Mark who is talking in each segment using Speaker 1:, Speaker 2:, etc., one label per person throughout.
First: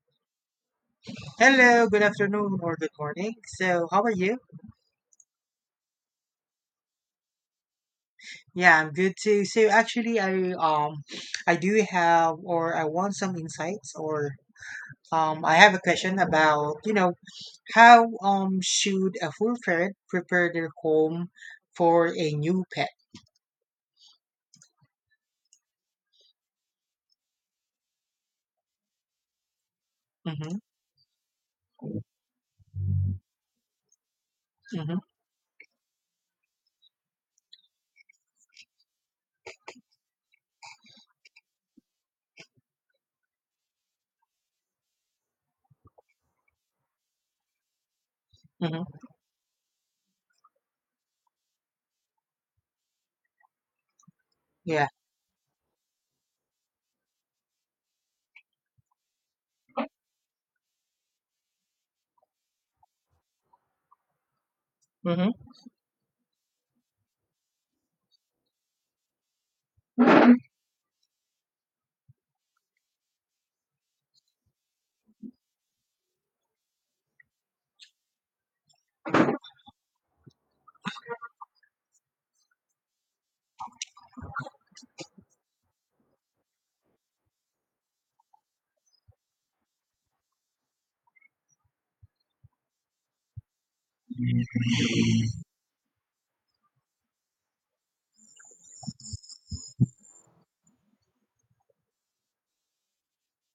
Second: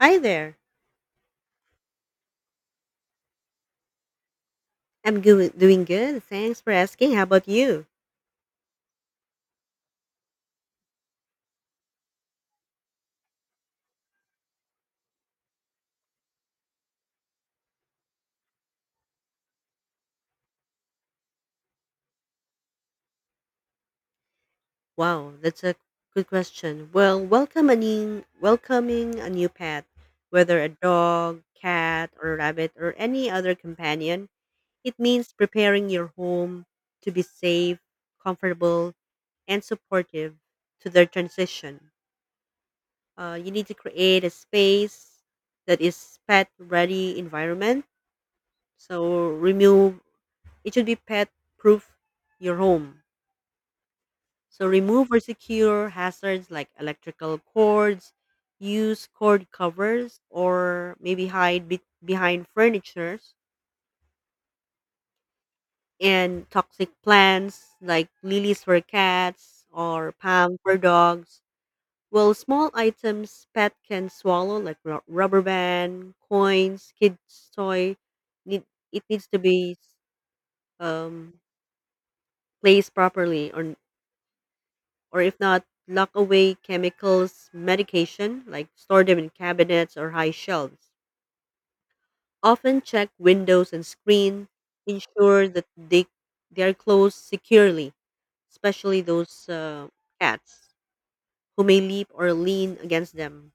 Speaker 1: Hi there.
Speaker 2: Hello, good afternoon or good morning. So, how are you?
Speaker 1: Doing good. Thanks for asking. How about you?
Speaker 2: Yeah, I'm good too. So actually, I do have or I want some insights or I have a question about how should a full parent prepare their home for a new pet?
Speaker 1: Wow, that's a good question. Well, welcoming a new pet,
Speaker 2: Mm-hmm.
Speaker 1: whether a dog, cat, or rabbit, or any other companion, it
Speaker 2: Mm-hmm.
Speaker 1: means preparing your home to be safe, comfortable, and supportive to their transition. You need to create a space that is pet ready environment.
Speaker 2: Mm-hmm.
Speaker 1: So remove it should be pet proof your home. So
Speaker 2: Yeah.
Speaker 1: remove or secure hazards like electrical cords, use cord covers, or maybe hide behind furnitures
Speaker 2: Mm-hmm.
Speaker 1: and toxic plants like lilies for cats or palm for dogs. Well, small items pet can swallow like rubber band, coins, kids toy, need, it needs to be um, placed properly on, or if not, lock away chemicals, medication, like store them in cabinets or high shelves. Often check windows and screen, ensure that they are closed securely, especially those cats who may leap or lean against them.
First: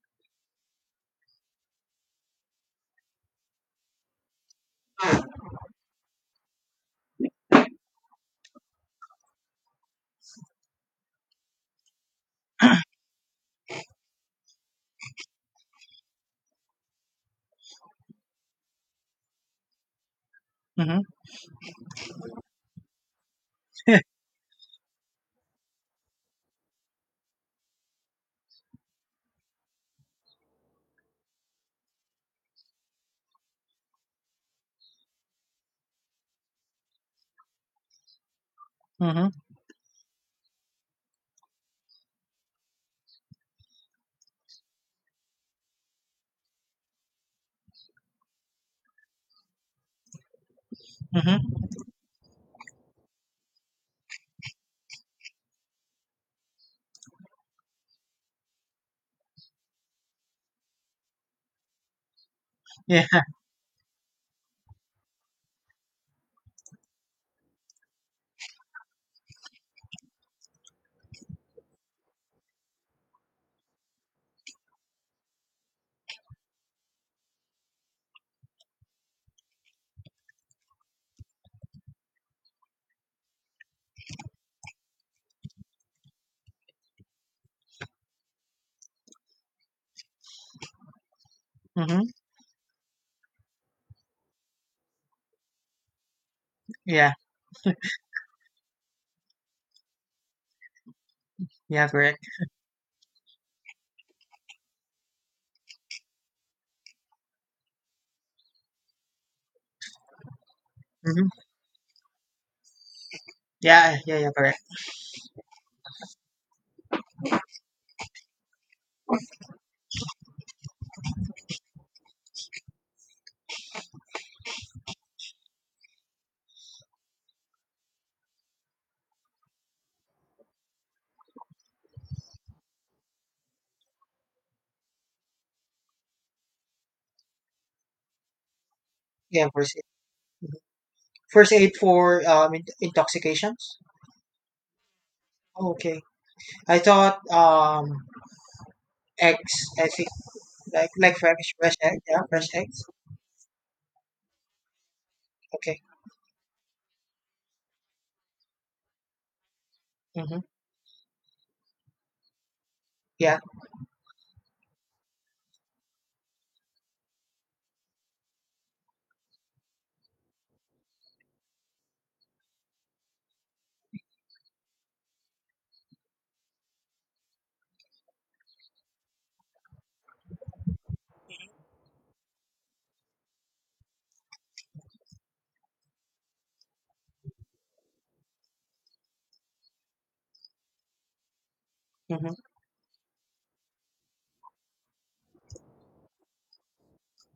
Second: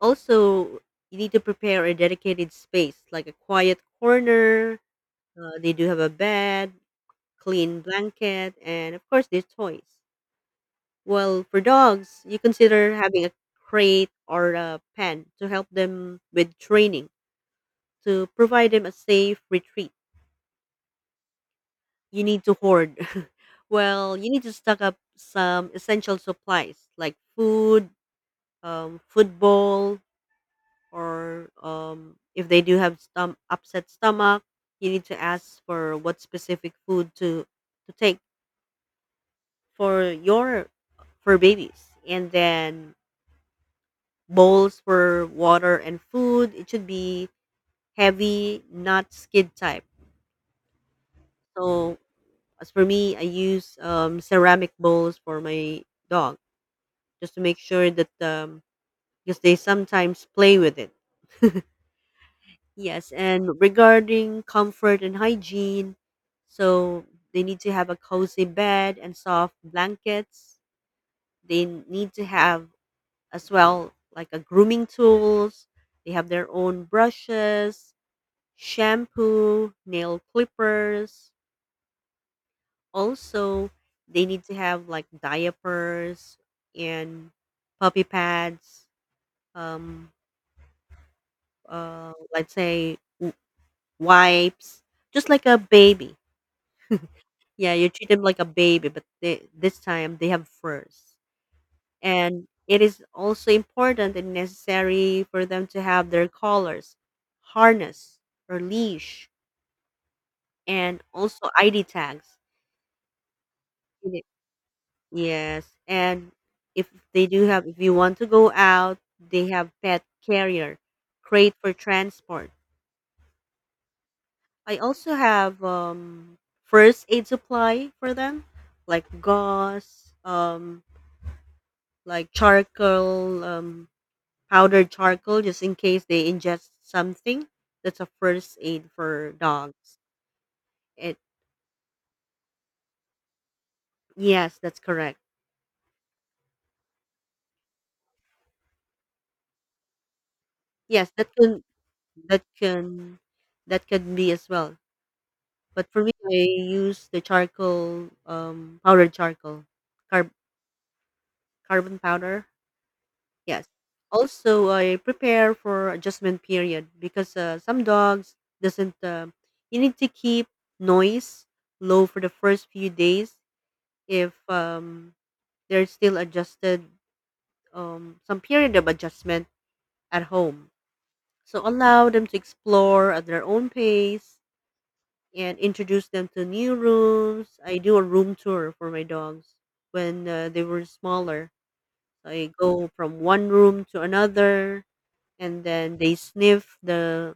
Speaker 1: Also, you need to prepare a dedicated space, like a quiet corner. They do have a bed, clean blanket, and of course, their toys. Well, for dogs, you consider having a crate or a pen to help them with training, to provide them a safe retreat.
Speaker 2: Mm-hmm.
Speaker 1: You need to hoard. Well, you need to stock up some essential supplies like food, football, or if they do have upset stomach, you need to ask for what specific food to take
Speaker 2: Mm-hmm.
Speaker 1: for your for babies. And then bowls for water and food. It should be heavy, not skid type.
Speaker 2: Mm-hmm.
Speaker 1: So as for me, I use ceramic bowls for my dog just to make sure that because they sometimes play with it.
Speaker 2: Yeah.
Speaker 1: Yes, and regarding comfort and hygiene, so they need to have a cozy bed and soft blankets. They need to have as well like a grooming tools. They have their own brushes, shampoo, nail clippers. Also, they need to have like diapers and puppy pads. Um,
Speaker 2: Mm-hmm.
Speaker 1: let's say wipes, just like a baby.
Speaker 2: Yeah.
Speaker 1: Yeah, you treat them like a baby, but this time they have furs.
Speaker 2: Yeah. Correct.
Speaker 1: And it is also important and necessary for them to have their collars, harness, or leash, and
Speaker 2: Mm-hmm.
Speaker 1: also ID tags.
Speaker 2: Yeah. Yeah. Yeah. Correct.
Speaker 1: Yes, and if they do have, if you want to go out, they have pet carrier, crate for transport. I also have first aid supply for them, like gauze, like charcoal, powdered charcoal, just in case they ingest something. That's a first aid for
Speaker 2: Yeah. Of course.
Speaker 1: dogs. It
Speaker 2: First aid for intoxications.
Speaker 1: yes, that's correct.
Speaker 2: Oh, okay. I thought eggs. I think like
Speaker 1: Yes, that can
Speaker 2: fresh egg. Yeah,
Speaker 1: that
Speaker 2: fresh eggs.
Speaker 1: can that can be as well.
Speaker 2: Okay.
Speaker 1: But for me, I use the charcoal, powdered charcoal, carb
Speaker 2: Mm-hmm.
Speaker 1: carbon powder.
Speaker 2: Yeah.
Speaker 1: Yes. Also, I prepare for adjustment period because some dogs doesn't. You need to keep noise low for the first few days if they're still adjusted. Some period of adjustment at home. So allow them to explore at their own pace and introduce them to new rooms. I do a room tour for my dogs when they were smaller.
Speaker 2: Mm-hmm.
Speaker 1: I go from one room to another, and then they sniff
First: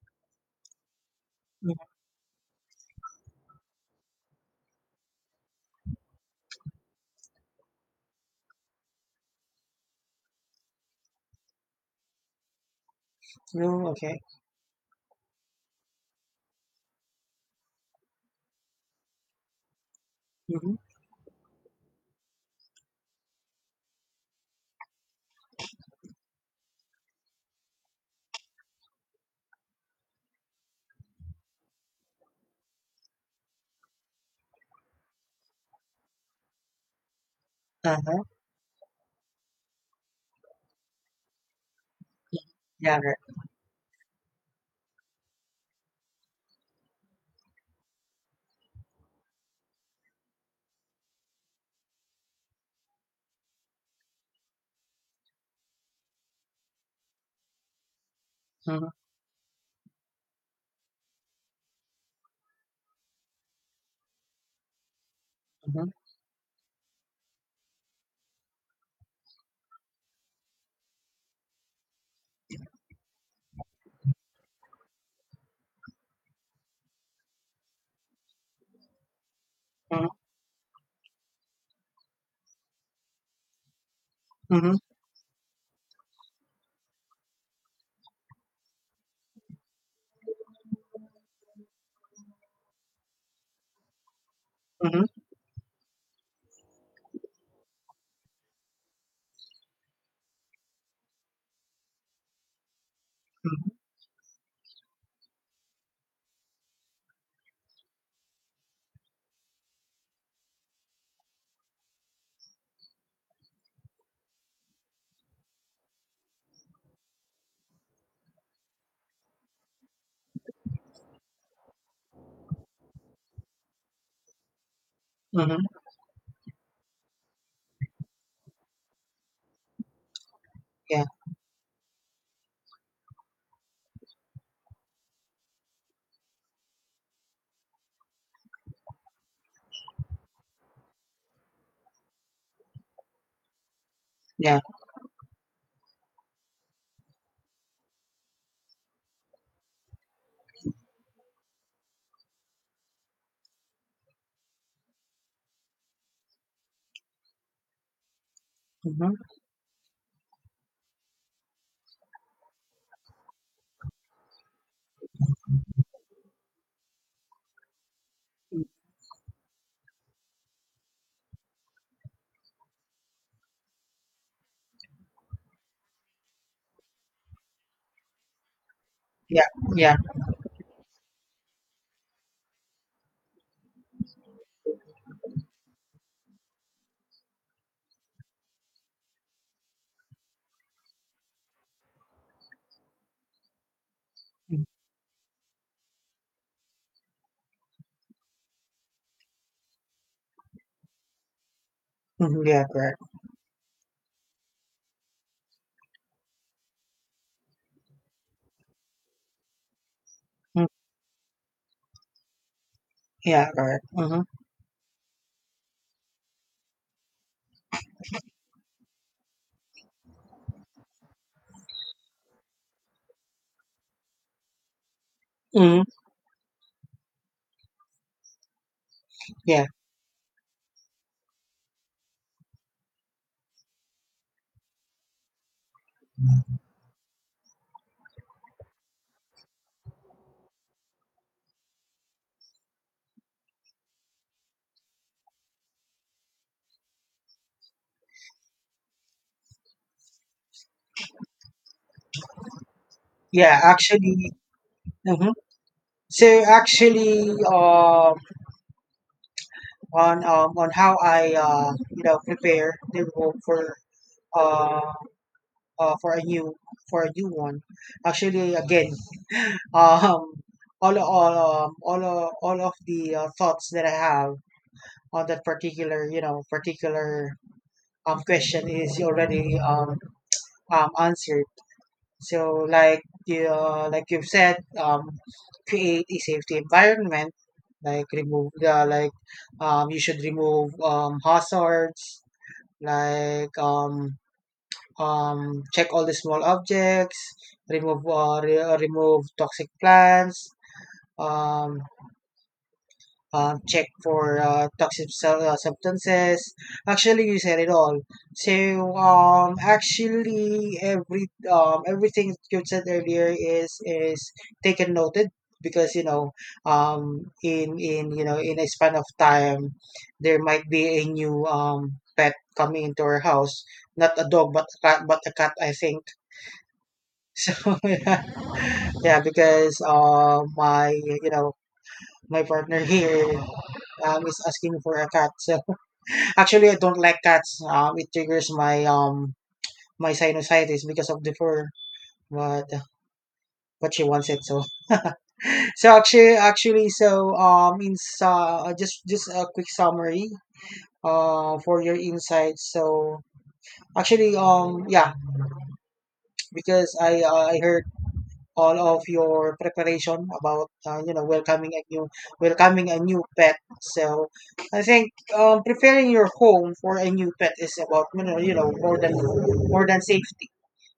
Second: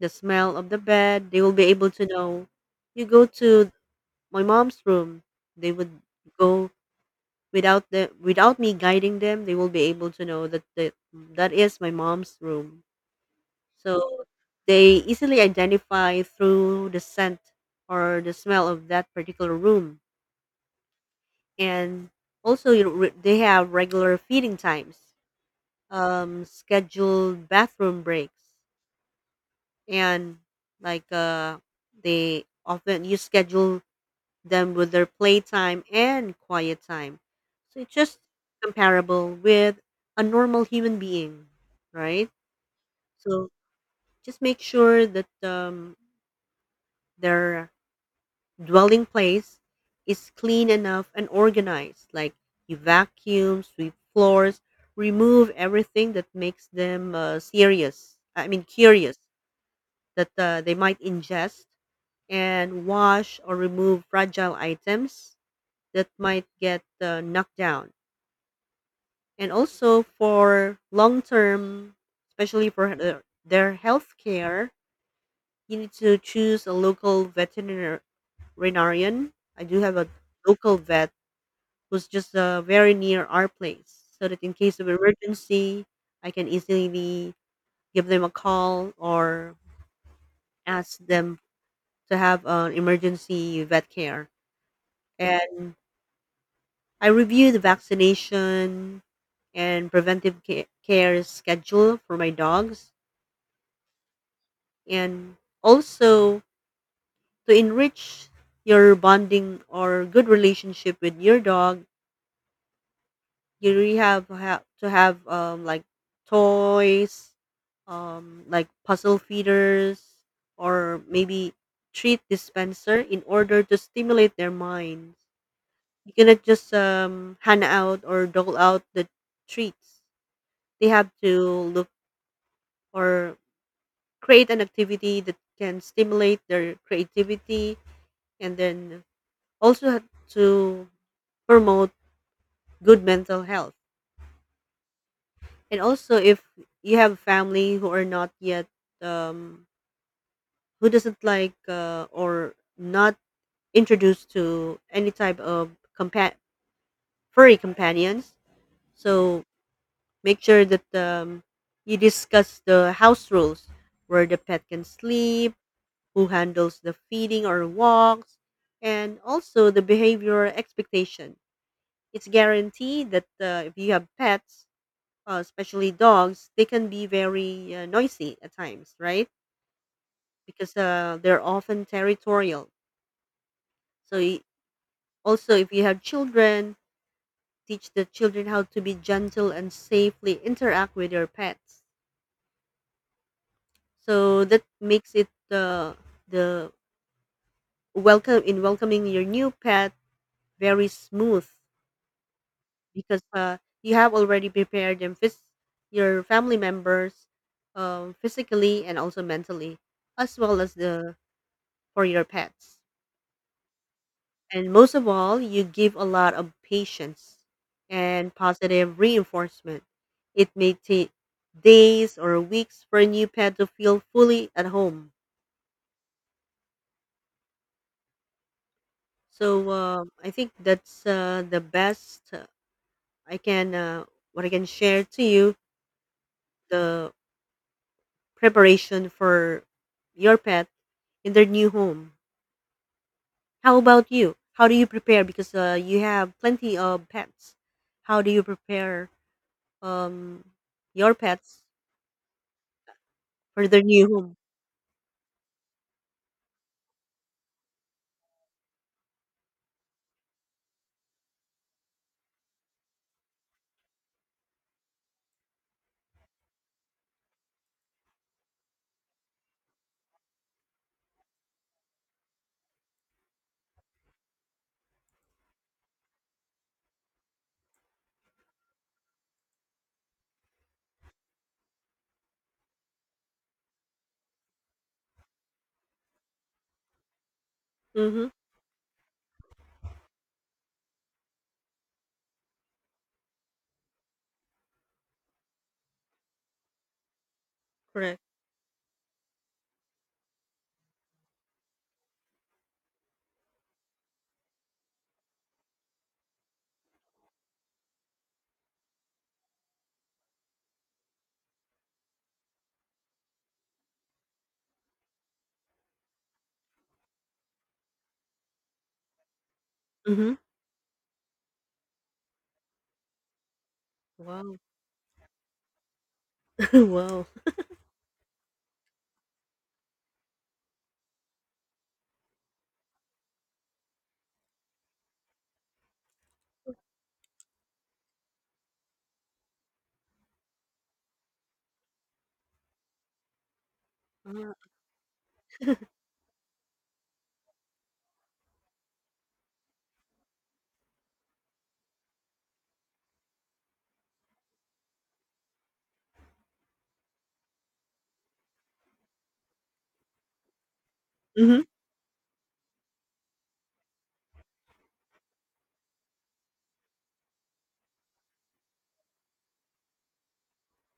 Speaker 1: the smell of the bed. They will be
Speaker 2: Mm-hmm.
Speaker 1: able to know. You go to my mom's room. They would go without me guiding them. They will be able to know that that is my mom's room.
Speaker 2: No. Okay.
Speaker 1: So they easily identify through the scent or the smell of that particular room.
Speaker 2: Mm-hmm.
Speaker 1: And also, you know, they have regular feeding times, scheduled bathroom breaks, and like they often you schedule them with their playtime and quiet time. So it's
Speaker 2: Uh
Speaker 1: just
Speaker 2: huh.
Speaker 1: comparable with a normal human being, right?
Speaker 2: Yeah. Right.
Speaker 1: So just make sure that they're dwelling place is clean enough and organized. Like you vacuum, sweep floors, remove everything that makes them serious. I mean,
Speaker 2: Mm-hmm.
Speaker 1: curious that they might ingest and wash or remove fragile items that might get knocked down. And also for long term, especially for their health care, you need to choose a local veterinarian. I do have
Speaker 2: Mm-hmm.
Speaker 1: a local vet who's just very near our place so that in
Speaker 2: Mm-hmm. Mm-hmm.
Speaker 1: case of emergency I can easily give them a call or ask them to have an emergency vet care,
Speaker 2: Mm-hmm.
Speaker 1: and I review the vaccination and preventive care schedule for my dogs,
Speaker 2: Mm-hmm.
Speaker 1: and also to enrich your bonding or good relationship with your dog. You really to have like toys, like puzzle feeders, or maybe treat dispenser in order to stimulate their minds.
Speaker 2: Mm-hmm.
Speaker 1: You cannot just hand out or dole out the treats. They
Speaker 2: Yeah.
Speaker 1: have to look or create an activity that can stimulate their creativity, and then also have to promote good mental health.
Speaker 2: Yeah.
Speaker 1: And also, if you have family who are not yet, um, who doesn't like or not introduced to any type of compa- furry companions,
Speaker 2: Mm-hmm.
Speaker 1: so make sure that you discuss the house rules where the pet can sleep, who handles the feeding or walks, and also the behavioral expectation. It's guaranteed that if you have pets, especially dogs, they can be very noisy at times, right?
Speaker 2: Yeah. Yeah.
Speaker 1: Because they're often territorial. So also, if you have children, teach the children how to be gentle and safely interact with your pets. So that makes it the welcome in welcoming your new pet very smooth
Speaker 2: Mm-hmm. Yeah. Correct.
Speaker 1: because you have already prepared your family members physically and also mentally as well
Speaker 2: Mm.
Speaker 1: as the for your pets.
Speaker 2: Yeah. Correct. Mm-hmm.
Speaker 1: And most of all, you give a lot of patience and positive reinforcement. It may take days or weeks for a new pet to feel fully at home.
Speaker 2: Mm-hmm. Yeah.
Speaker 1: So I think that's the best I can what I can share to you the preparation for your pet in their new home. How about you? How do you prepare? Because you have plenty of pets. How do you prepare um, your pets
Speaker 2: Yeah.
Speaker 1: for their new
Speaker 2: Actually.
Speaker 1: home?
Speaker 2: Mm-hmm. So actually, on how I prepare the room for uh, uh for a new for a new one. Actually, again, um, all of the thoughts that I have on that particular you know particular question is already answered. So like you've said, create a safety environment. Like
Speaker 1: Mhm,
Speaker 2: remove the like you should remove hazards like check all the small objects, remove
Speaker 1: correct.
Speaker 2: remove toxic plants, um, check for substances. Actually, you said it all. So, actually, everything you said earlier is taken noted because in a span of time,
Speaker 1: Mhm.
Speaker 2: there might be a new pet coming into our house. Not a dog,
Speaker 1: Wow.
Speaker 2: but a cat, I think.
Speaker 1: Wow.
Speaker 2: So yeah, yeah, because my you know my partner here is asking for a cat. So actually, I don't like cats. It triggers my sinusitis because of the fur, but she wants it. So
Speaker 1: Ah,
Speaker 2: actually, so in just a quick summary for your insights. So actually, yeah, because I heard all of your preparation about
Speaker 1: mhm,
Speaker 2: welcoming a new pet. So I think preparing your home for a new pet is about more than safety.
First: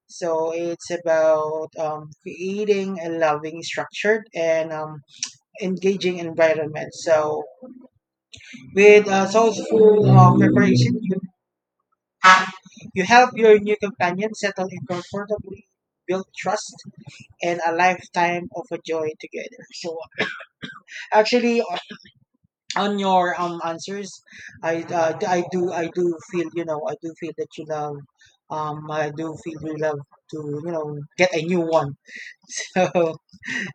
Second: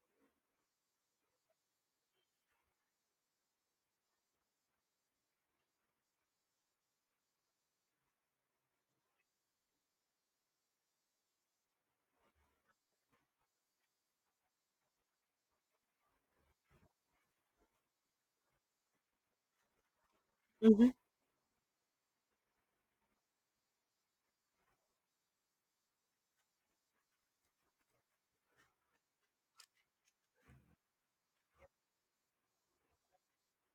Speaker 2: So it's about creating a loving, structured, and engaging environment. So with thoughtful preparation, you help your new companion settle in comfortably, build trust, and a lifetime of a joy together. So
Speaker 1: mhm.
Speaker 2: actually, on your answers, I do feel I do feel that you love I do feel you love to get a new one. So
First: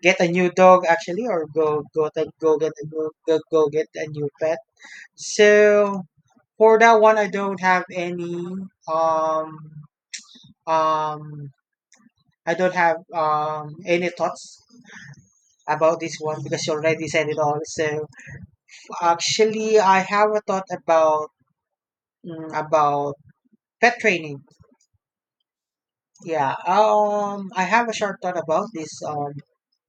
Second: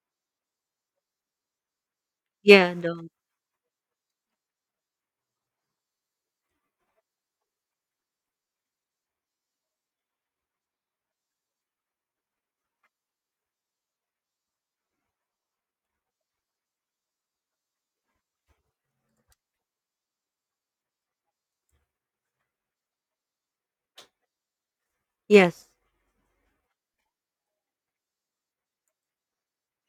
Speaker 2: get a new dog actually, or go go
Speaker 1: Yeah,
Speaker 2: get a
Speaker 1: no.
Speaker 2: new go, go get a new pet. So for that one, I don't have any um um I don't have any thoughts about this one because you already said it all. So actually, I have a thought about about pet training.
Speaker 1: Yes.
Speaker 2: Yeah, I have a short thought about this.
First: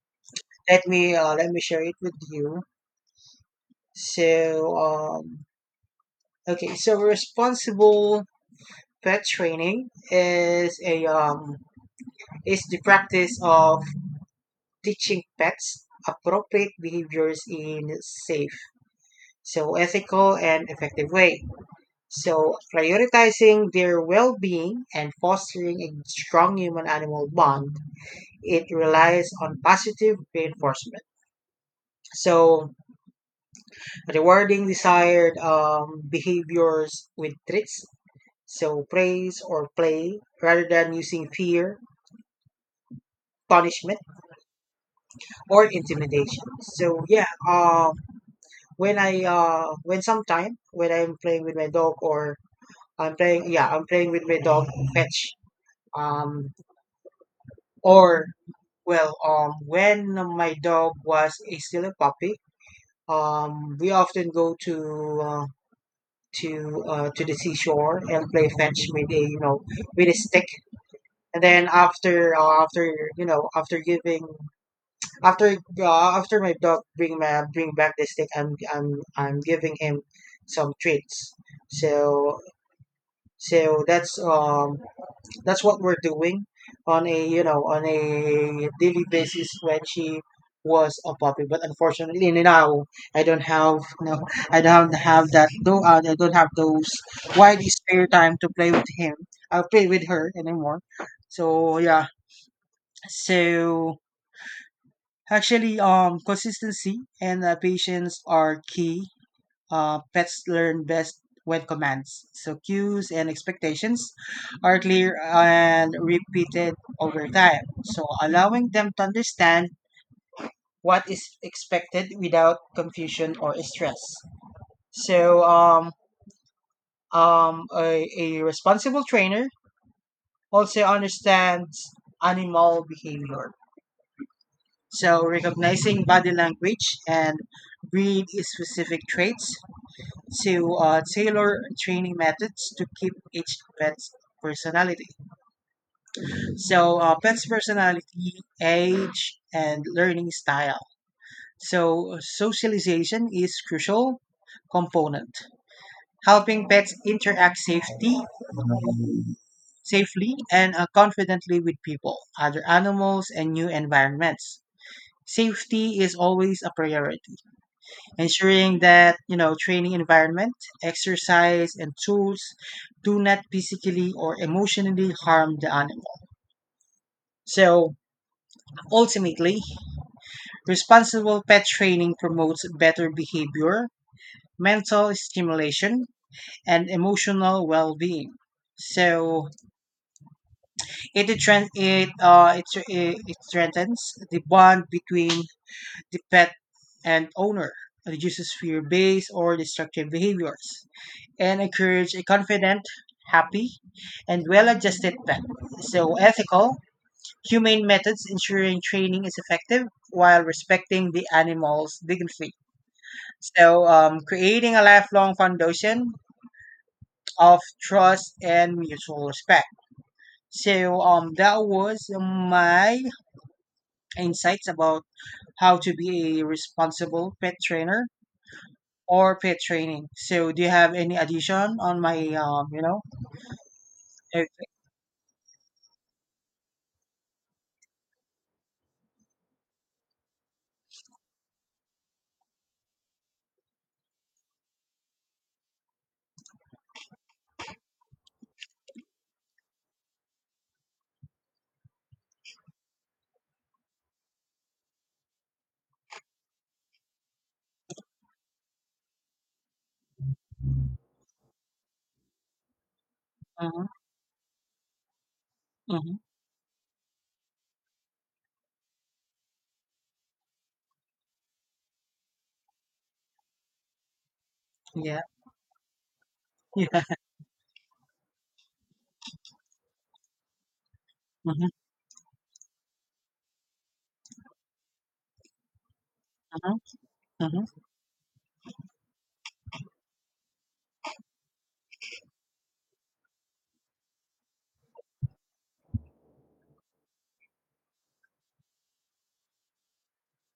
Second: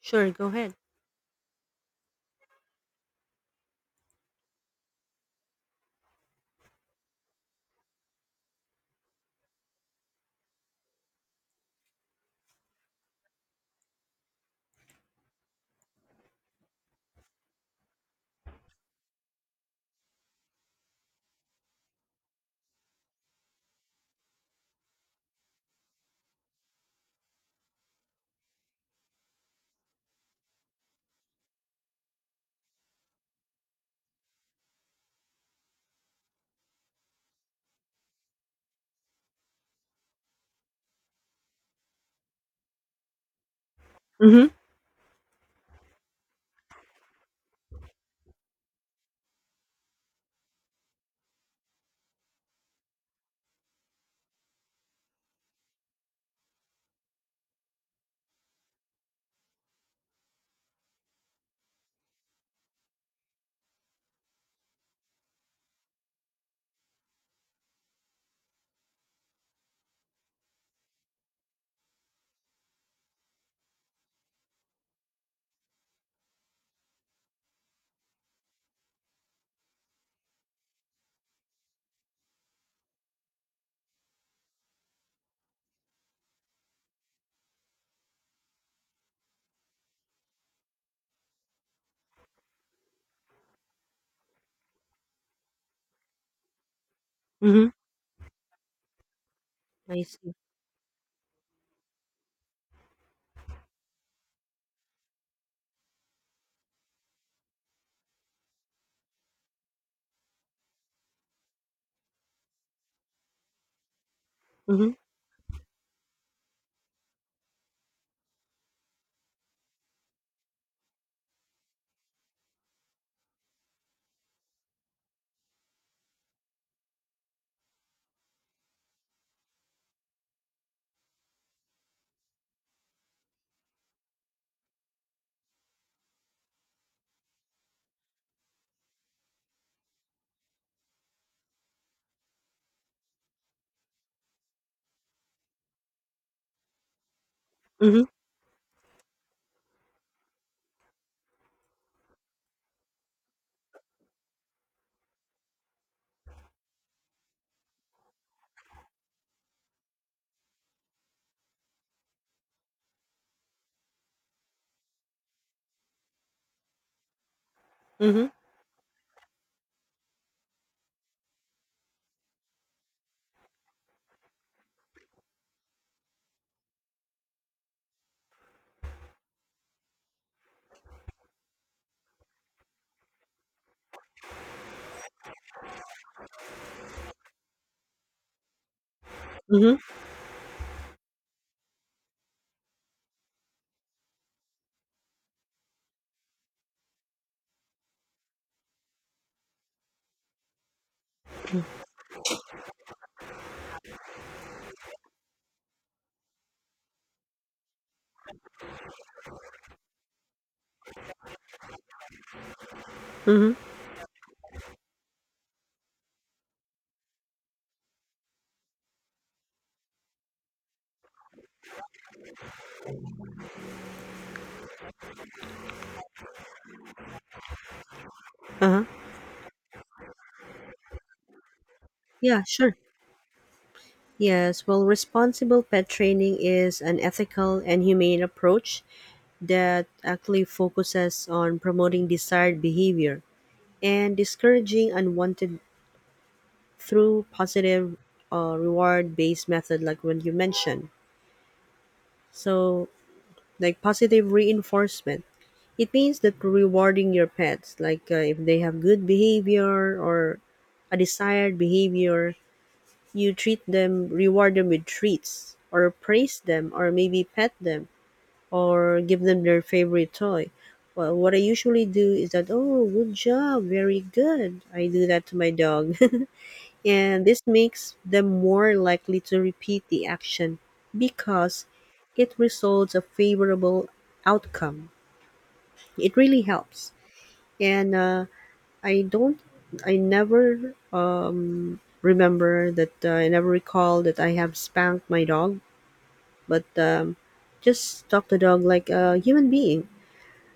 Speaker 1: Sure, go ahead.
Speaker 2: Let me share it with you. So, okay, so responsible pet training is a is the practice of teaching pets appropriate behaviors in safe, so ethical and effective way. So prioritizing their well-being and fostering a strong human-animal bond, it relies on positive reinforcement. So, rewarding desired behaviors with treats, so praise or play, rather than using fear, punishment,
Speaker 1: Mhm,
Speaker 2: or intimidation. So, yeah, when I'm playing with my dog or I'm playing, yeah, I'm playing with my dog fetch, um, or well, when my dog was a, still a puppy, we often go to the seashore and play fetch with a stick, and then after you know after giving after after my dog bring back the stick, I'm giving him some treats. So so that's um that's what we're doing on a on a daily basis when she was a puppy, but unfortunately, now i don't have no I don't have that though I don't have those wide
Speaker 1: mhm.
Speaker 2: spare time to play with him. I'll play
Speaker 1: I
Speaker 2: with her
Speaker 1: see.
Speaker 2: anymore. So yeah, so actually consistency and patience are key. Pets learn best when commands, so cues and expectations, are
Speaker 1: Mhm,
Speaker 2: clear and repeated over time, so allowing them to understand what is expected without confusion or stress. So a responsible trainer also understands animal behavior. So recognizing body language and breed specific traits to tailor training methods to keep each pet's personality. So, pet's
Speaker 1: mhm,
Speaker 2: personality, age, and learning style. So, socialization is crucial component, helping pets interact safely and confidently with people, other animals, and new environments. Safety is always a priority,
Speaker 1: mhm,
Speaker 2: ensuring that training environment, exercise, and tools do not physically or emotionally harm the animal. So ultimately, responsible pet training promotes better behavior, mental stimulation, and emotional well-being. So
Speaker 1: mhm,
Speaker 2: it trend it it, it, it strengthens the bond between the pet and owner, reduces fear-based or destructive behaviors, and
Speaker 1: mm,
Speaker 2: encourage a confident, happy, and well adjusted pet. So, ethical, humane methods ensuring training is effective while respecting the animal's dignity.
Speaker 1: mhm.
Speaker 2: So, creating a lifelong foundation of trust and mutual respect. So, that was my insights about how to be a responsible pet trainer
Speaker 1: Uh-huh.
Speaker 2: or pet training. So, do you have any addition on my,
Speaker 1: Yeah, sure. Yes,
Speaker 2: Okay.
Speaker 1: well, responsible pet training is an ethical and humane approach that actually focuses on promoting desired behavior and discouraging unwanted through positive reward based method like what you mentioned. So, like positive reinforcement, it means that rewarding your pets, like if they have good behavior or a desired behavior, you treat
Speaker 2: Hmm.
Speaker 1: them, reward them with treats, or
Speaker 2: Hmm.
Speaker 1: praise them, or maybe pet them, or give them their favorite toy. Well, what I usually do is that, oh, good job, very good. I do
Speaker 2: Yeah.
Speaker 1: that to my dog. And this makes them more likely to repeat the action because
Speaker 2: Mhm.
Speaker 1: it results a favorable outcome. It really
Speaker 2: Mhm.
Speaker 1: helps,
Speaker 2: Mhm.
Speaker 1: and I don't, I never remember that I never recall that I have spanked my dog, but just talk to dog like a human being.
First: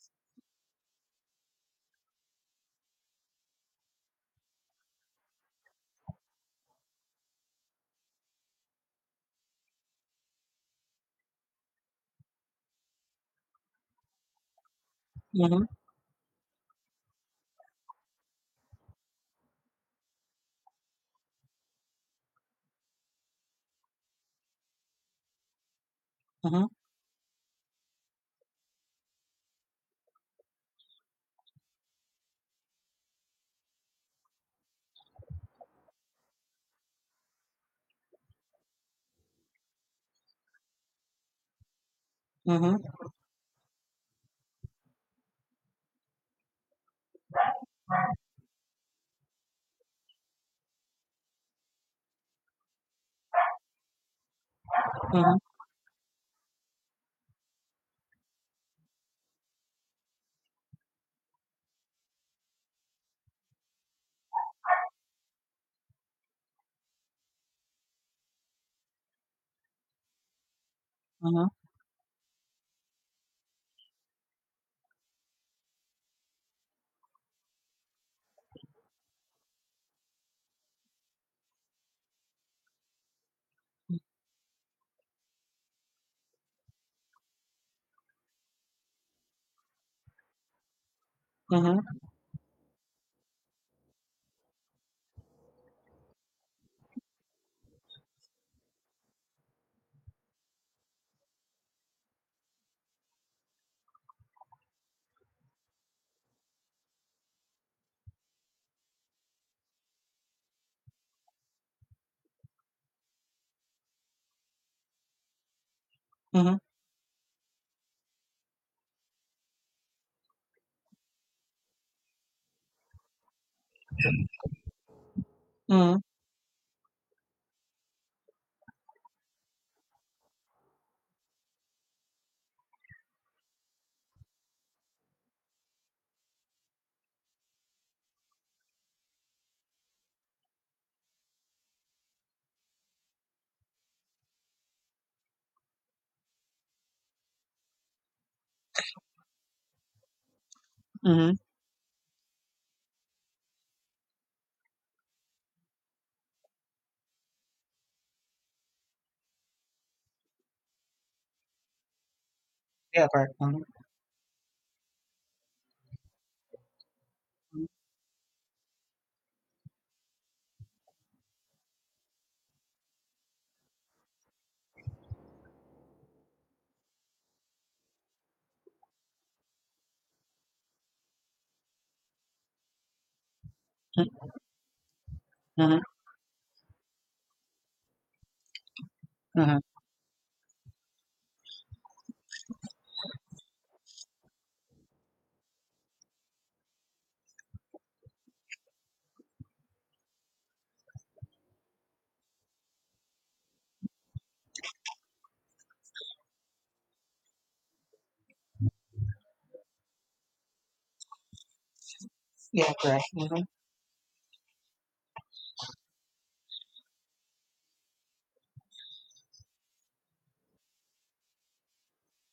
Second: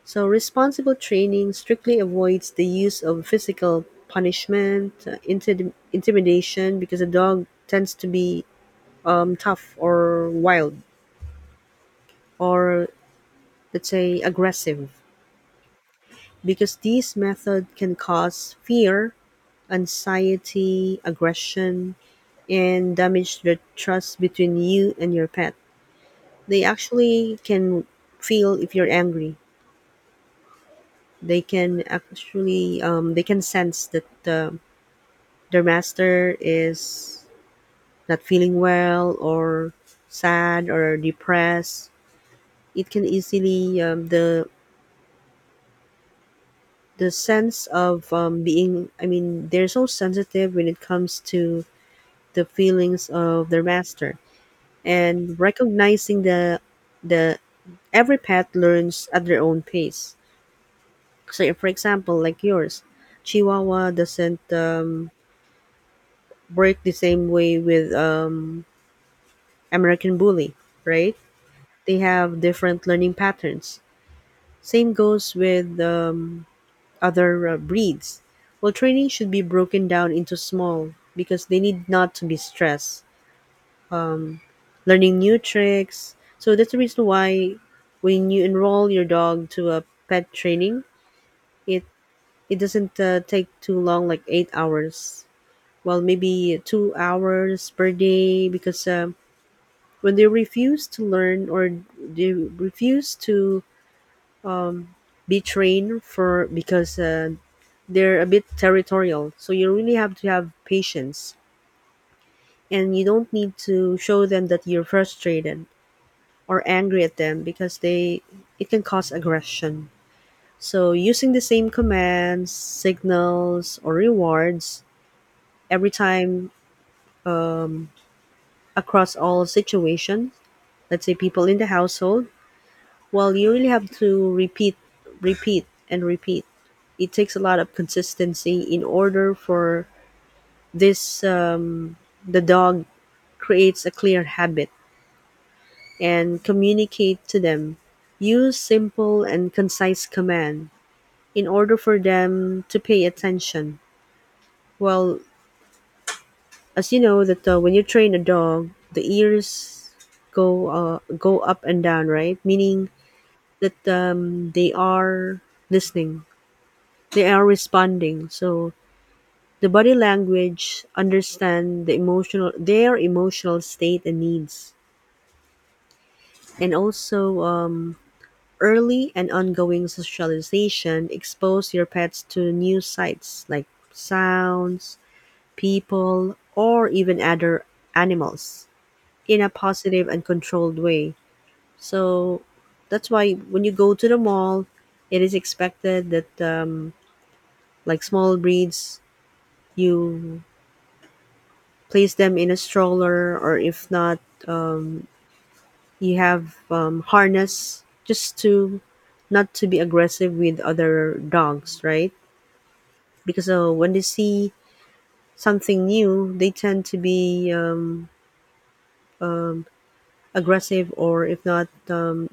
Speaker 1: So responsible training strictly avoids the use of physical punishment, intimidation, because a dog tends to be tough or wild or let's say aggressive
Speaker 2: Mhm.
Speaker 1: because these method can cause fear, anxiety, aggression, and damage the trust between you and your pet. They
Speaker 2: Mhm.
Speaker 1: actually can feel if you're angry. They can actually they can sense that their master is not feeling well or sad or depressed.
Speaker 2: Mhm.
Speaker 1: It
Speaker 2: Mhm.
Speaker 1: can easily the sense of being I mean they're so sensitive when it comes to the feelings of their master and recognizing the every pet learns at their own pace. So if, for example like yours, chihuahua doesn't work the same way with american bully, right?
Speaker 2: Mhm.
Speaker 1: They have different learning patterns. Same goes with other breeds. Well, training should be broken down into small because they need not to be stressed. Learning new tricks. So that's the reason why when you enroll your dog to a pet training, it
Speaker 2: Mhm.
Speaker 1: it doesn't take too long, like 8 hours. Well, maybe 2 hours per day because when they refuse to learn or they refuse to be trained for because they're a bit territorial. So you really have to have patience and you don't need to show them that you're frustrated
Speaker 2: Mhm.
Speaker 1: or angry at them because they it can cause aggression. So using the same commands, signals, or rewards every
Speaker 2: Mhm.
Speaker 1: time um, across all situations, let's say people in the household. Well, you really have to repeat repeat and repeat. It takes a lot of consistency in order for this the dog creates a clear habit and communicate to them. Use simple and concise command
Speaker 2: Mhm.
Speaker 1: in order for them to pay attention. Well, as you know that when you train a dog, the ears go up and down, right? Meaning
Speaker 2: Yeah, correct. Mhm.
Speaker 1: that they are listening, they are responding. So the body language understand the emotional their emotional state and needs, and also early and ongoing socialization expose your pets to new sights like
Speaker 2: Mhm.
Speaker 1: sounds,
Speaker 2: Mhm.
Speaker 1: people, or even other animals in a
Speaker 2: Mhm.
Speaker 1: positive and controlled way. So that's why when you go to the mall, it is expected that like small breeds, you place them in a stroller, or if not, um, you have harness just to not to be aggressive with other dogs, right?
Speaker 2: Yeah, correct. Mhm.
Speaker 1: Because when they see something new, they tend to be aggressive, or if not,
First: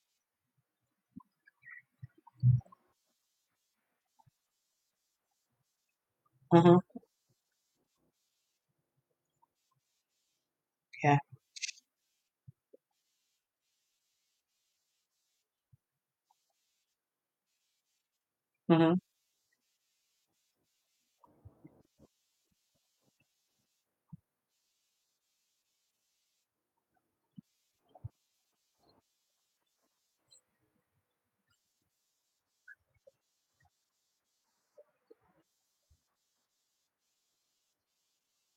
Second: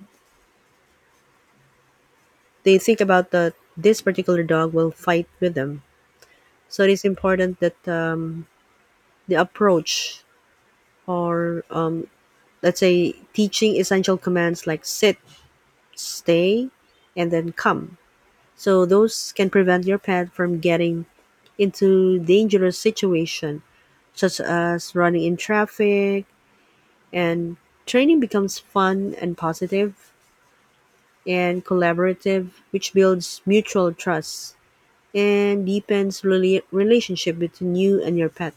Speaker 1: they think about that this particular dog will fight with them.
Speaker 2: Mhm.
Speaker 1: So it is important that the approach,
Speaker 2: Yeah.
Speaker 1: or let's say, teaching essential commands like sit, stay, and then come. So
Speaker 2: Mhm.
Speaker 1: those can prevent your pet from getting into dangerous situation such as running in traffic and training becomes fun and positive and collaborative, which builds mutual trust and deepens relationship between you and your pet.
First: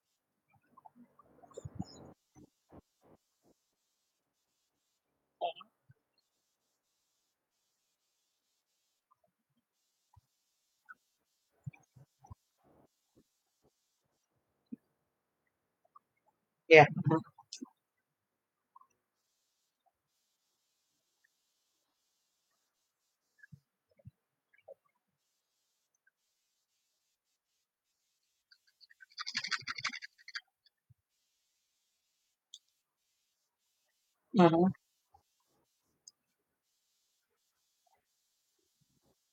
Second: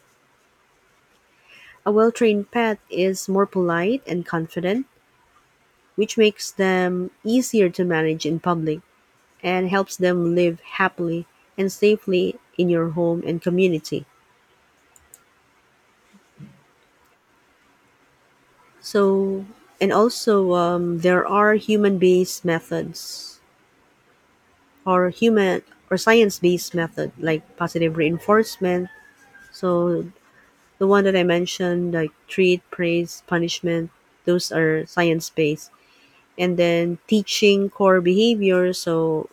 Speaker 1: A well-trained pet is more polite and confident, which makes them easier to manage in public and helps them live happily and safely in your home and community.
Speaker 2: Yeah.
Speaker 1: So and also there are human-based methods or human or science-based method like positive reinforcement. So the one that I mentioned like treat praise punishment,
Speaker 2: Mhm.
Speaker 1: those
Speaker 2: Mhm.
Speaker 1: are science-based. And then teaching core behavior. So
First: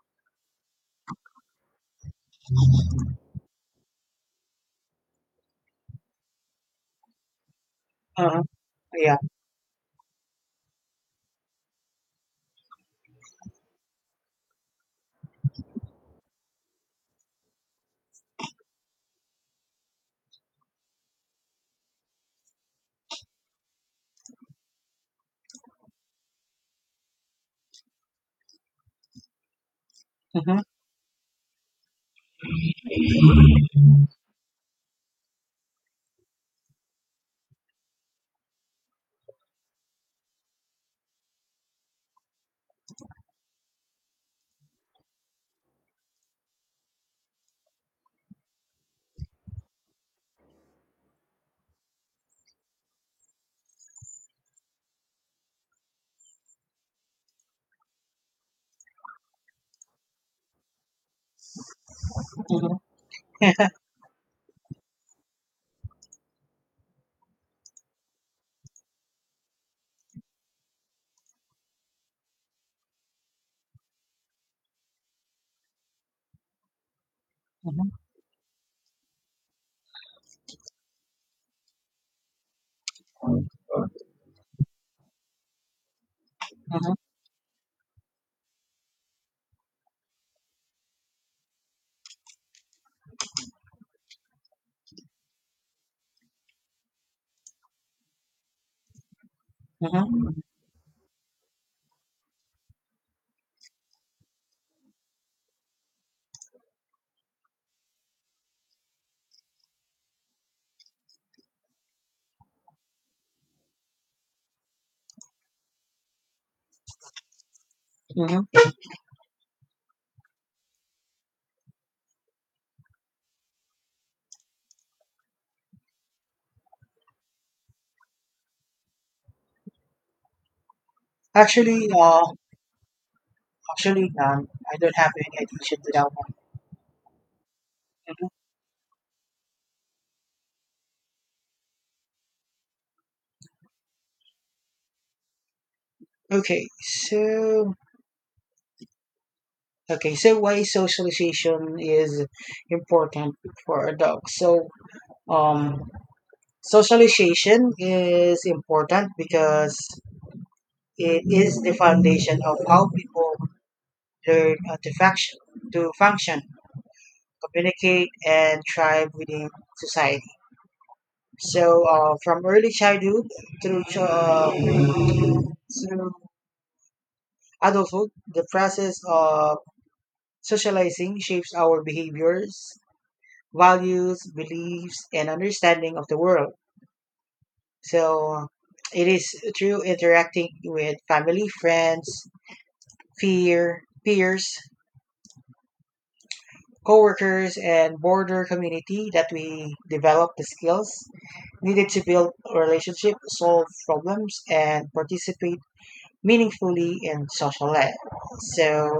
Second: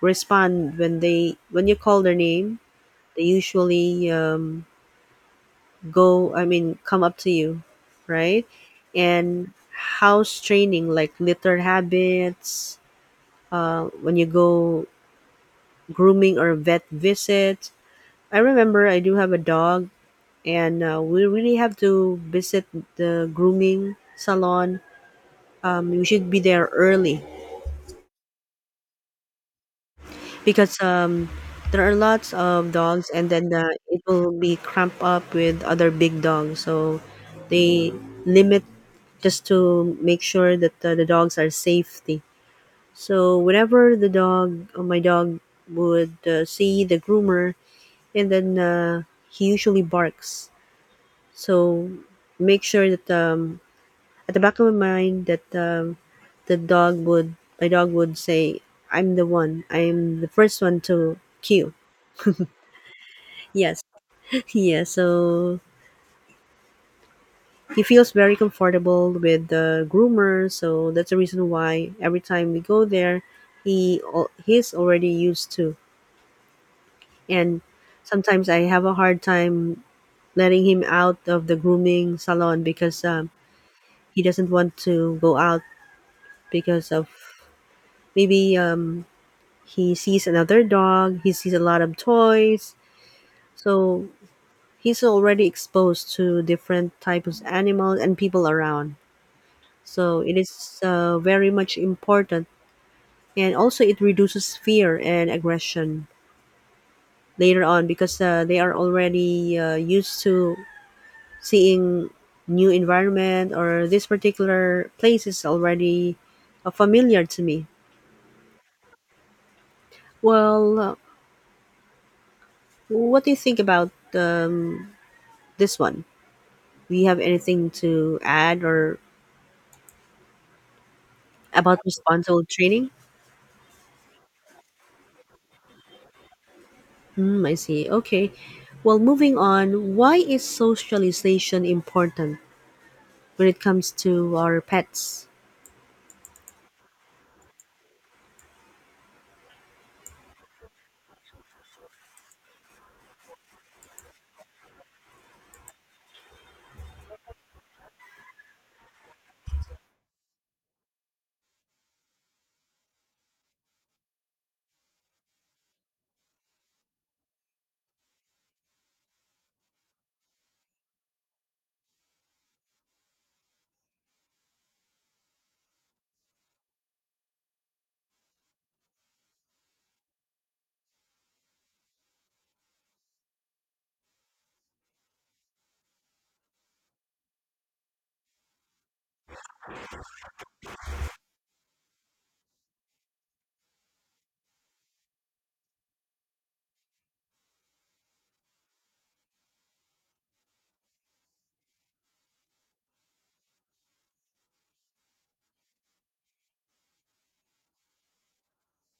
Speaker 1: respond when they when you call their name, they usually go I mean come up to you,
Speaker 2: Mhm.
Speaker 1: right?
Speaker 2: Yeah.
Speaker 1: And house training like litter habits. When you go grooming or vet visit, I remember I do have a dog, and we really have to visit the grooming salon. You should be there early
Speaker 2: Mhm.
Speaker 1: because there are lots of dogs, and then it will be cramped up with other big dogs. So they limit just to make sure that the dogs are safety. So whenever the dog, or my dog, would see the groomer, and then he usually barks. So make sure that at the back of my mind that the dog would my dog would say, "I'm the one. I'm the first one to cue."
Speaker 2: Mhm.
Speaker 1: Yes, yeah. So he feels very comfortable with the groomer. So that's the reason why every time we go there, he's already used to. And
Speaker 2: Mhm.
Speaker 1: sometimes I have a hard time letting him out of the grooming salon because he doesn't want to go out because
Speaker 2: Mhm.
Speaker 1: of. Maybe he sees another dog, he sees a lot of toys. So he's already exposed to different types of animals and people around. So it
Speaker 2: Mhm.
Speaker 1: is very much important. And also, it reduces fear and aggression later on because they are already used to seeing new environment or this particular place is already familiar to me.
Speaker 2: Mhm.
Speaker 1: Well, what do you think about this one? We have anything to add or about
Speaker 2: Actually, uh,
Speaker 1: responsible training?
Speaker 2: actually, I don't have any addition to that one.
Speaker 1: Hmm, I see. Okay. Well, moving on, why is socialization important when it comes to our pets?
Speaker 2: Okay, so why socialization is important for adults? So, um, socialization is important because it is the foundation of how people learn to function, communicate, and thrive within society. So, from early childhood through adulthood, the process of socializing shapes our behaviors, values, beliefs, and understanding of the world. So, it is through interacting with family, friends, peers, co-workers, and border community that we develop the skills needed to build relationships, solve problems, and participate meaningfully in social life. So,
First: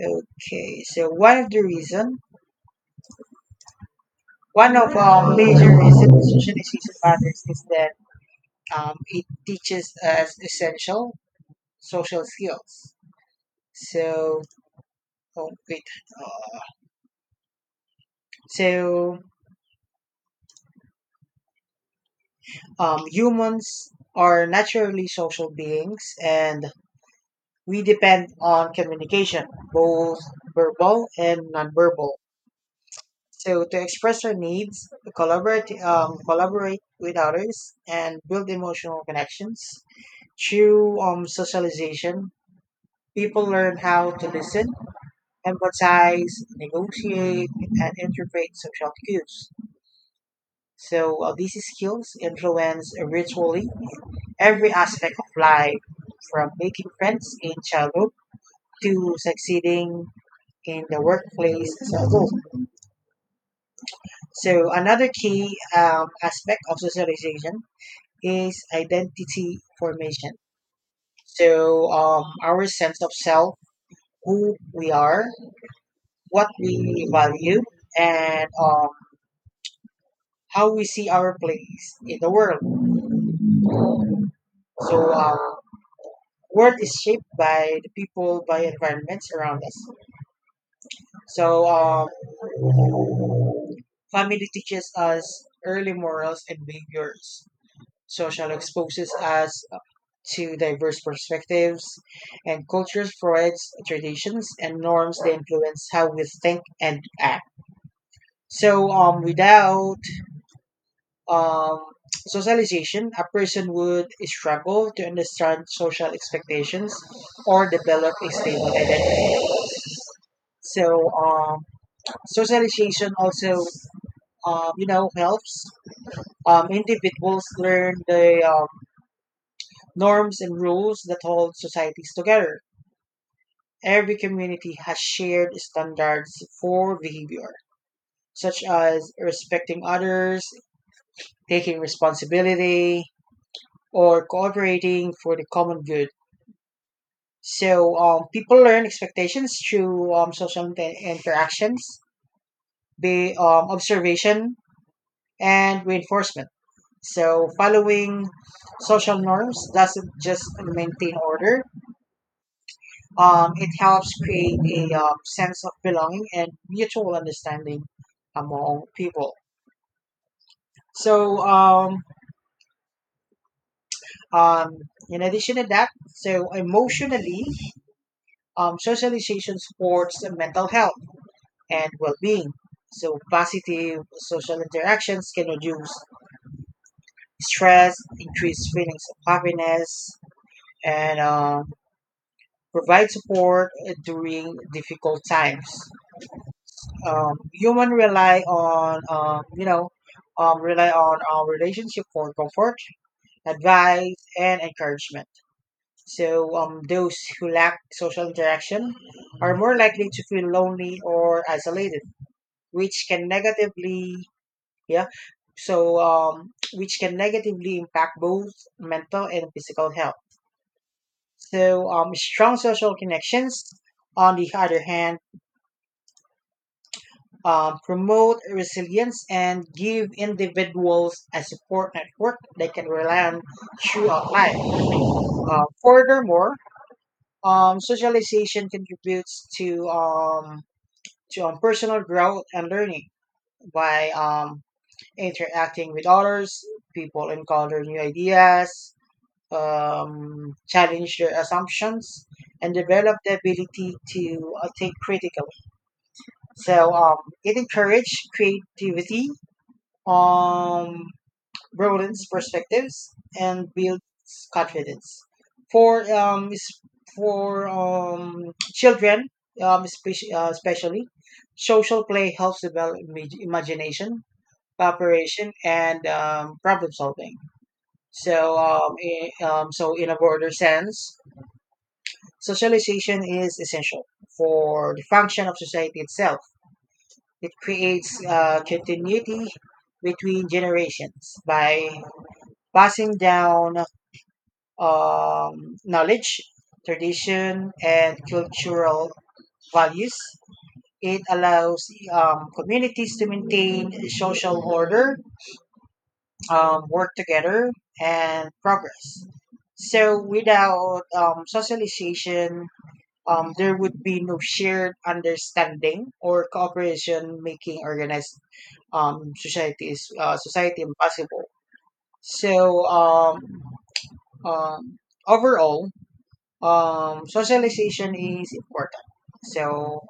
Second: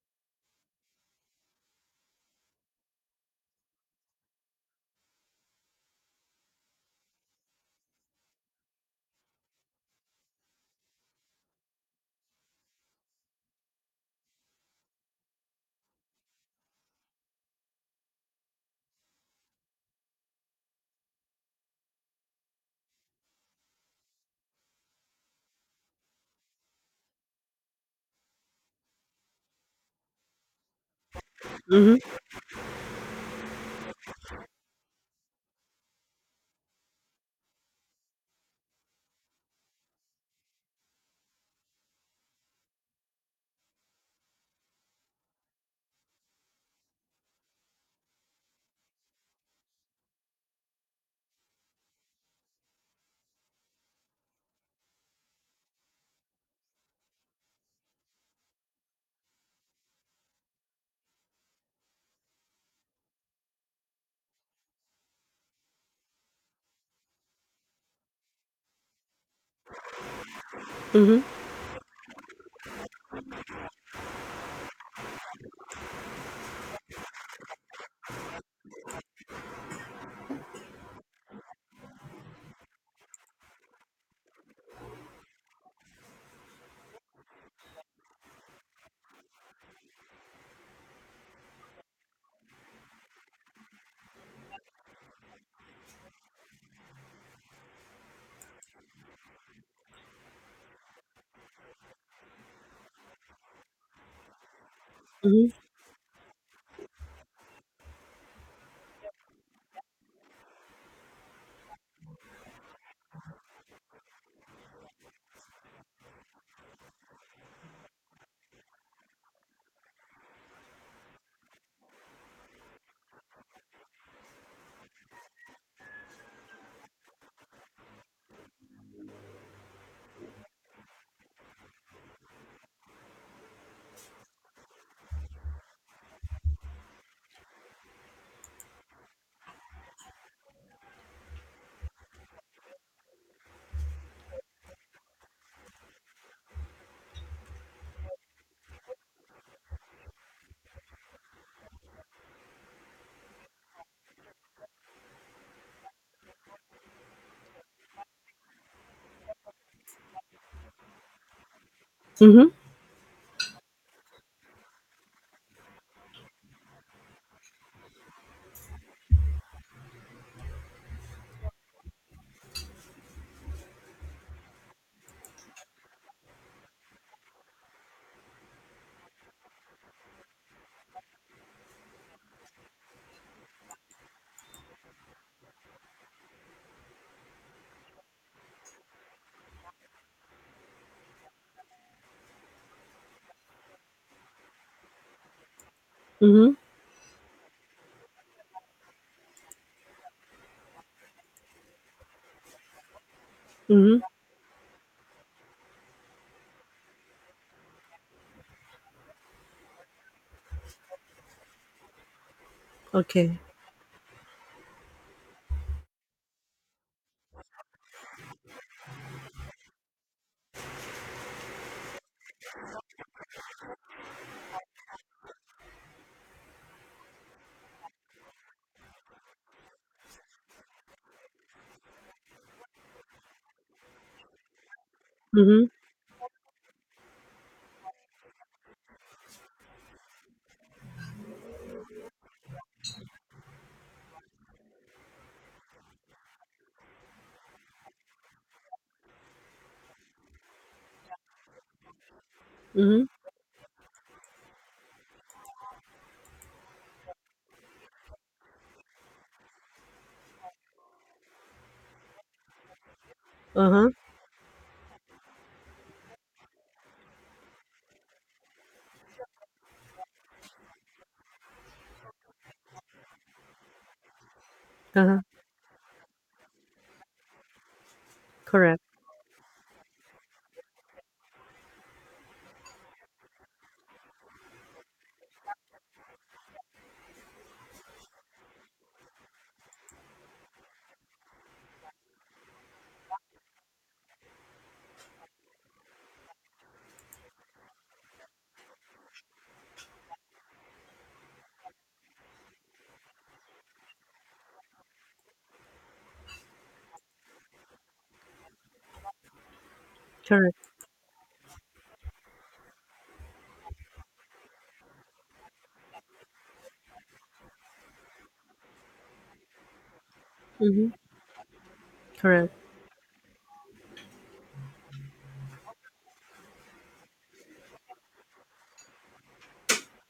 Speaker 2: okay, so one of our major reasons socialization matters is that it teaches us essential social skills. So, oh, wait. uh, So, humans are naturally social beings, and we depend on communication, both verbal and nonverbal.
Speaker 1: Mm-hmm.
Speaker 2: So, to express our needs, collaborate with others, and build emotional connections. Through socialization, people learn how to listen, empathize, negotiate, and interpret social cues. So these skills influence virtually every aspect of life, from making friends in childhood to succeeding in the workplace as a whole. So another key aspect of socialization is identity formation.
Speaker 1: Mm-hmm.
Speaker 2: So our sense of self, who we are, what we value, and how we see our place in the world. So world is shaped by the people, by environments around us. So, family teaches us early morals and behaviors. Social exposes us to diverse perspectives, and cultures provides traditions and norms that
Speaker 1: Mm-hmm.
Speaker 2: influence how we think and act. So, without um, socialization, a person would struggle to understand social expectations or develop a stable identity. So, socialization also helps individuals learn the norms and rules that hold societies together. Every community has shared standards for behavior, such as respecting others, taking responsibility, or cooperating for the common good. So people learn expectations through interactions, be observation, and reinforcement. So following social norms doesn't just maintain order.
Speaker 1: Mm-hmm.
Speaker 2: It helps create a sense of belonging and mutual understanding among people. So um, in addition to that, so emotionally, socialization supports mental health and well-being. So positive social interactions can reduce stress, increase feelings of happiness, and provide support during difficult times.
Speaker 1: Mm-hmm.
Speaker 2: Human rely on rely on our relationship for comfort,
Speaker 1: Mm-hmm.
Speaker 2: advice, and encouragement. So those who lack social interaction are more likely to feel lonely or isolated, which can
Speaker 1: Okay.
Speaker 2: negatively, yeah. So which can negatively impact both mental and physical health. So strong social connections, on the other hand, promote resilience and give individuals a support network they can rely on throughout life.
Speaker 1: Mm-hmm.
Speaker 2: Furthermore, socialization contributes to personal growth and learning by interacting with others. People encounter new ideas, challenge their assumptions, and
Speaker 1: Mm-hmm.
Speaker 2: develop the ability to think critically. So it encourages creativity, um, broadens perspectives, and
Speaker 1: Uh-huh.
Speaker 2: builds confidence. For um, is- for children, especially, social play helps develop imagination,
Speaker 1: Uh-huh.
Speaker 2: cooperation, and problem solving. So,
Speaker 1: Correct.
Speaker 2: so in a broader sense, socialization is essential for the function of society itself. It creates continuity between generations by passing down knowledge, tradition, and cultural values. It allows communities to maintain social order, work together, and progress. So,
Speaker 1: Correct.
Speaker 2: without socialization, there would be no shared understanding or cooperation, making organized societies society
Speaker 1: Mm-hmm.
Speaker 2: impossible.
Speaker 1: Correct.
Speaker 2: So, um, overall, socialization is important. So,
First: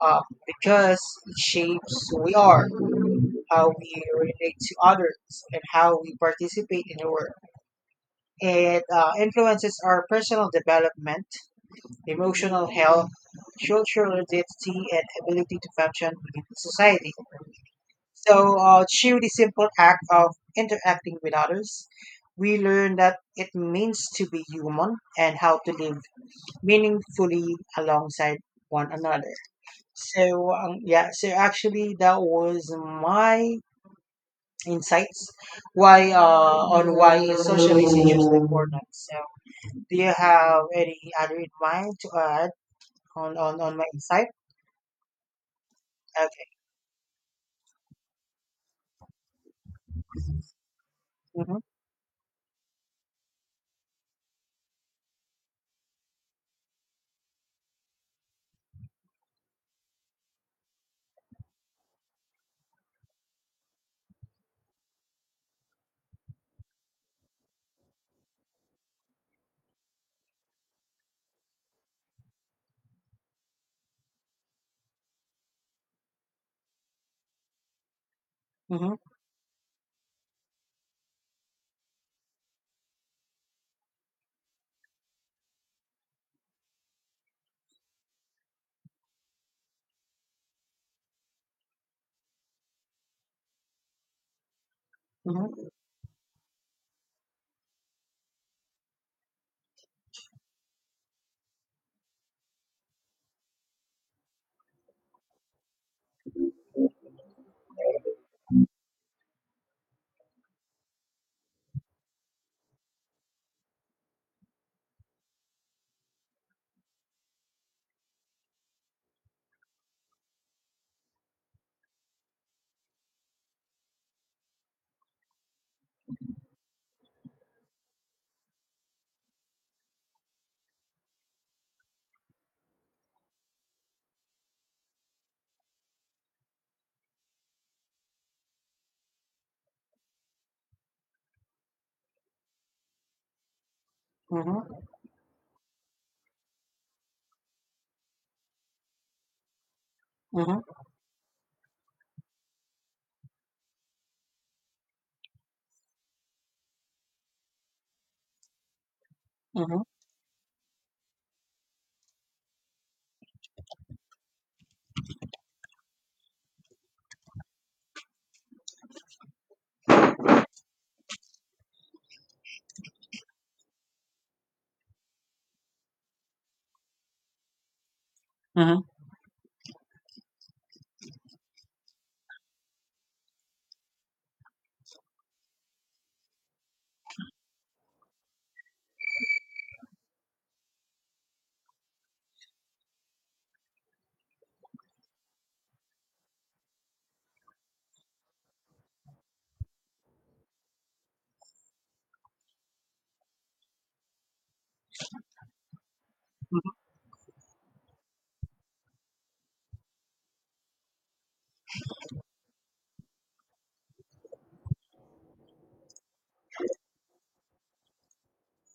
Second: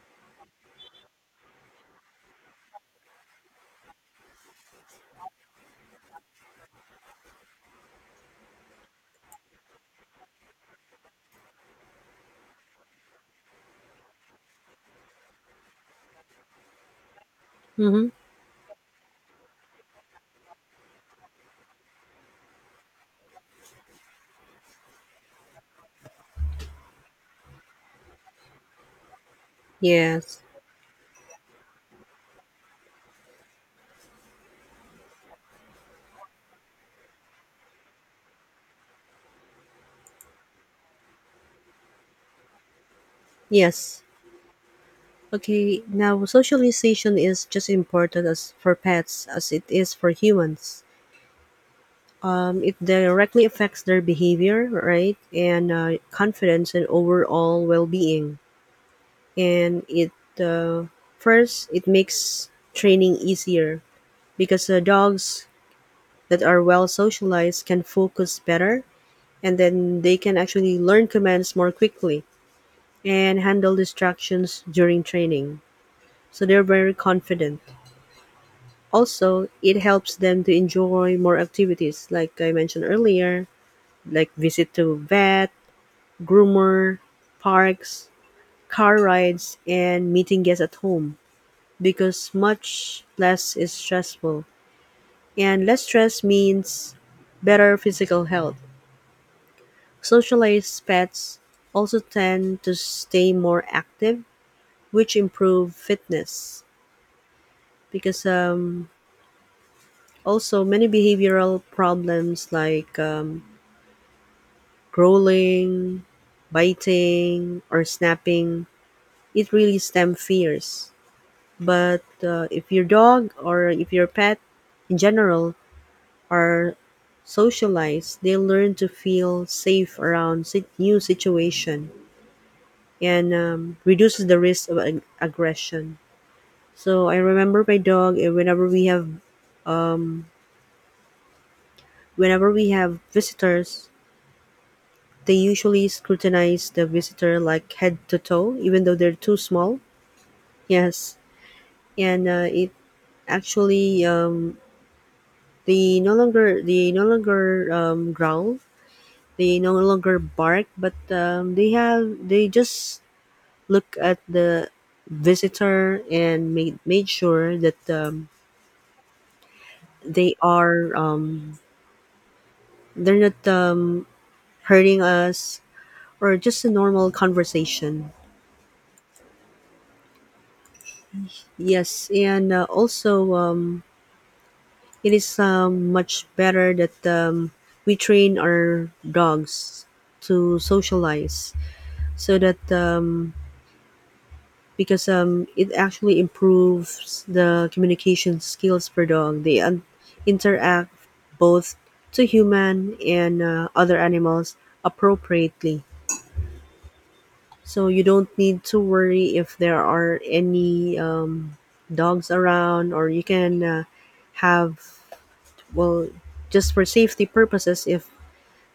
Speaker 2: um, because it shapes who we are, how we relate to others, and how we participate in the world. It influences our personal development, emotional health, cultural identity, and ability to function within society.
Speaker 1: Mm-hmm.
Speaker 2: So, through the simple act of interacting with others, we learn that it means to be human and how to live meaningfully alongside one another.
Speaker 1: Yes.
Speaker 2: So yeah, so actually, that was my insights why on why socialization is important. So do you have any other in mind to add on my
Speaker 1: Yes.
Speaker 2: insight?
Speaker 1: Okay. Now,
Speaker 2: Okay.
Speaker 1: socialization is just important as for pets as it is for humans. It directly affects their behavior, right, and confidence and overall well-being. And it uh, first it makes training easier because dogs that are well socialized can focus better, and then they can actually learn commands more quickly and handle distractions during training. So they're very confident.
Speaker 2: Mm-hmm. Mm-hmm.
Speaker 1: Also, it helps them to enjoy more activities, like I mentioned earlier, like visit to vet, groomer, parks, car rides, and meeting guests at home because much less is stressful. And
Speaker 2: Mm-hmm.
Speaker 1: less stress means better physical health. Socialized pets also tend to stay more active, which improve fitness. Because also many behavioral problems like growling, biting, or snapping, it really stem fears. But if your dog or if your pet in general are socialized, they learn to feel safe around new situation and reduces the risk of aggression. So I remember my dog. Whenever we have, um, visitors, they usually scrutinize the visitor like head to toe, even though they're too small.
Speaker 2: Mm-hmm. Mm-hmm.
Speaker 1: Yes, and it actually they no longer growl. They no
Speaker 2: Mm-hmm.
Speaker 1: longer bark, but they just look at the visitor and made sure that they are they're not hurting us or just a normal conversation.
Speaker 2: Mm-hmm.
Speaker 1: Yes, and also it is much better that we train our dogs to socialize so that because it actually improves the communication skills per dog. Interact both to human and other animals appropriately. So you don't need to worry if there are any dogs around, or you can have, well, just for safety purposes, if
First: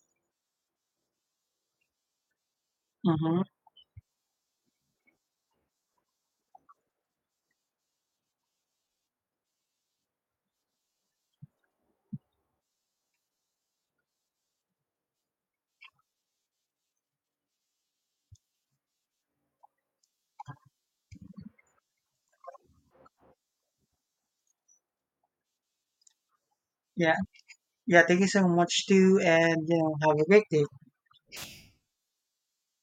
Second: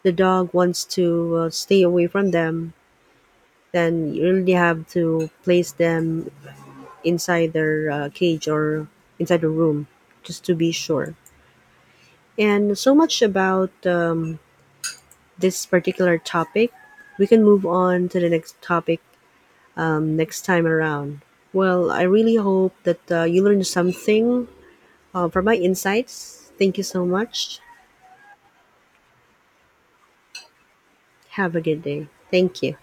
Speaker 1: the dog wants to stay away from them,
Speaker 2: Mm-hmm.
Speaker 1: then you really have to place them inside their cage or inside the room just to be sure. And so much about this particular topic. We can move on to the next topic next time around. Well, I really hope that you learned something from my insights. Thank you so
Speaker 2: Yeah.
Speaker 1: much.
Speaker 2: Yeah. Thank you so much too, and you know have a great day.
Speaker 1: Have a good day. Thank you.